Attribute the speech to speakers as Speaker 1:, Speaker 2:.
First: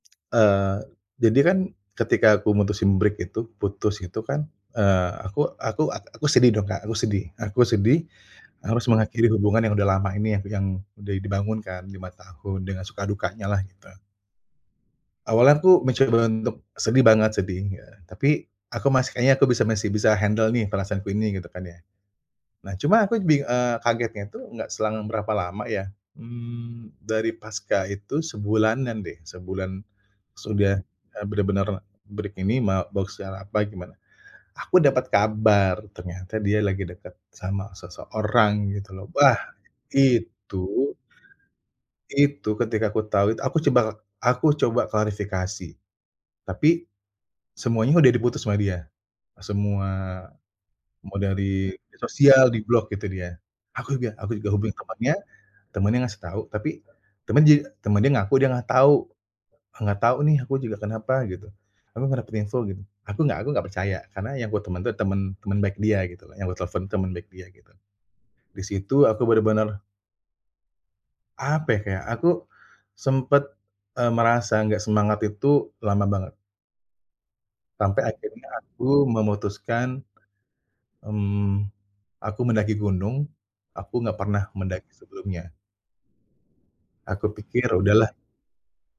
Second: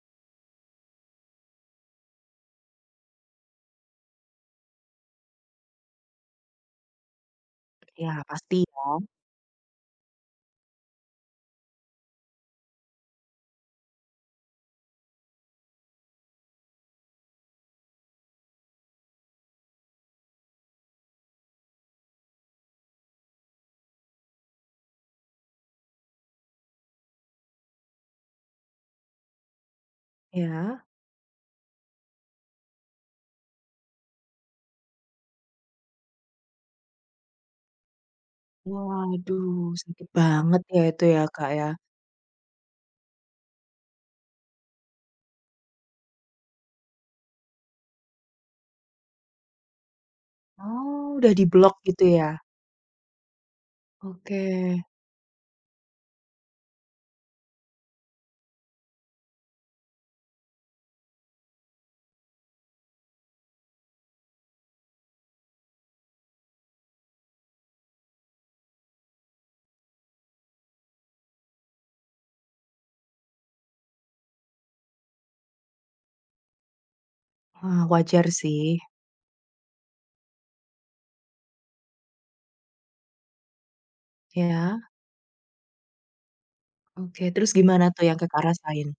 Speaker 1: Eee, jadi kan ketika aku mutusin break itu, putus itu kan, eee, aku aku ak aku sedih dong, Kak, aku sedih aku sedih.
Speaker 2: Iya, pasti
Speaker 1: Harus
Speaker 2: kan.
Speaker 1: mengakhiri hubungan yang udah lama ini, yang yang udah dibangun kan, 5 tahun, dengan suka dukanyalah, gitu. Awalnya aku mencoba untuk sedih banget, sedih ya. Tapi, aku masih "Kayaknya aku bisa masih bisa handle nih, perasaanku ini," gitu kan ya. Nah, cuma aku bing eee, kagetnya itu, enggak selang berapa lama ya, mmm, dari paska itu, sebulanan deh, sebulan sudah,
Speaker 2: Iya?
Speaker 1: e benar-benar break ini ma boks secara apa, gimana. Aku dapat kabar, ternyata dia lagi deket sama seseorang, gitu loh. Wah,
Speaker 2: Waduh, sakit banget ya,
Speaker 1: itu
Speaker 2: itu ya, Kak, ya?
Speaker 1: itu, ketika aku tahu itu, aku coba aku coba klarifikasi. Tapi, semuanya udah diputus sama dia, semua,
Speaker 2: Oh,
Speaker 1: mau
Speaker 2: udah
Speaker 1: dari
Speaker 2: diblok gitu ya?
Speaker 1: sosial, diblok itu dia. Aku juga aku juga hubungi
Speaker 2: Oke.
Speaker 1: temannya, temannya ngasih tahu, tapi temenyi temennya ngaku dia nggak tahu, "Nggak tahu nih, aku juga kenapa?" Gitu, "Aku nggak dapet info," gitu. Aku nggak aku nggak percaya, karena yang gua teman tuh teman teman baik dia gitulah, yang gue telfon tuh, teman baik dia, gitu. Di situ aku benar-benar apa ya, kayak aku sempat, e merasa enggak semangat itu, lama banget.
Speaker 2: Wah,
Speaker 1: Sampai
Speaker 2: wajar
Speaker 1: akhirnya
Speaker 2: sih.
Speaker 1: aku memutuskan, mmm, aku mendaki gunung. Aku enggak pernah mendaki
Speaker 2: Iya?
Speaker 1: sebelumnya.
Speaker 2: Oke,
Speaker 1: Aku
Speaker 2: terus
Speaker 1: pikir,
Speaker 2: gimana tuh
Speaker 1: "Udahlah."
Speaker 2: yang Kakak rasain?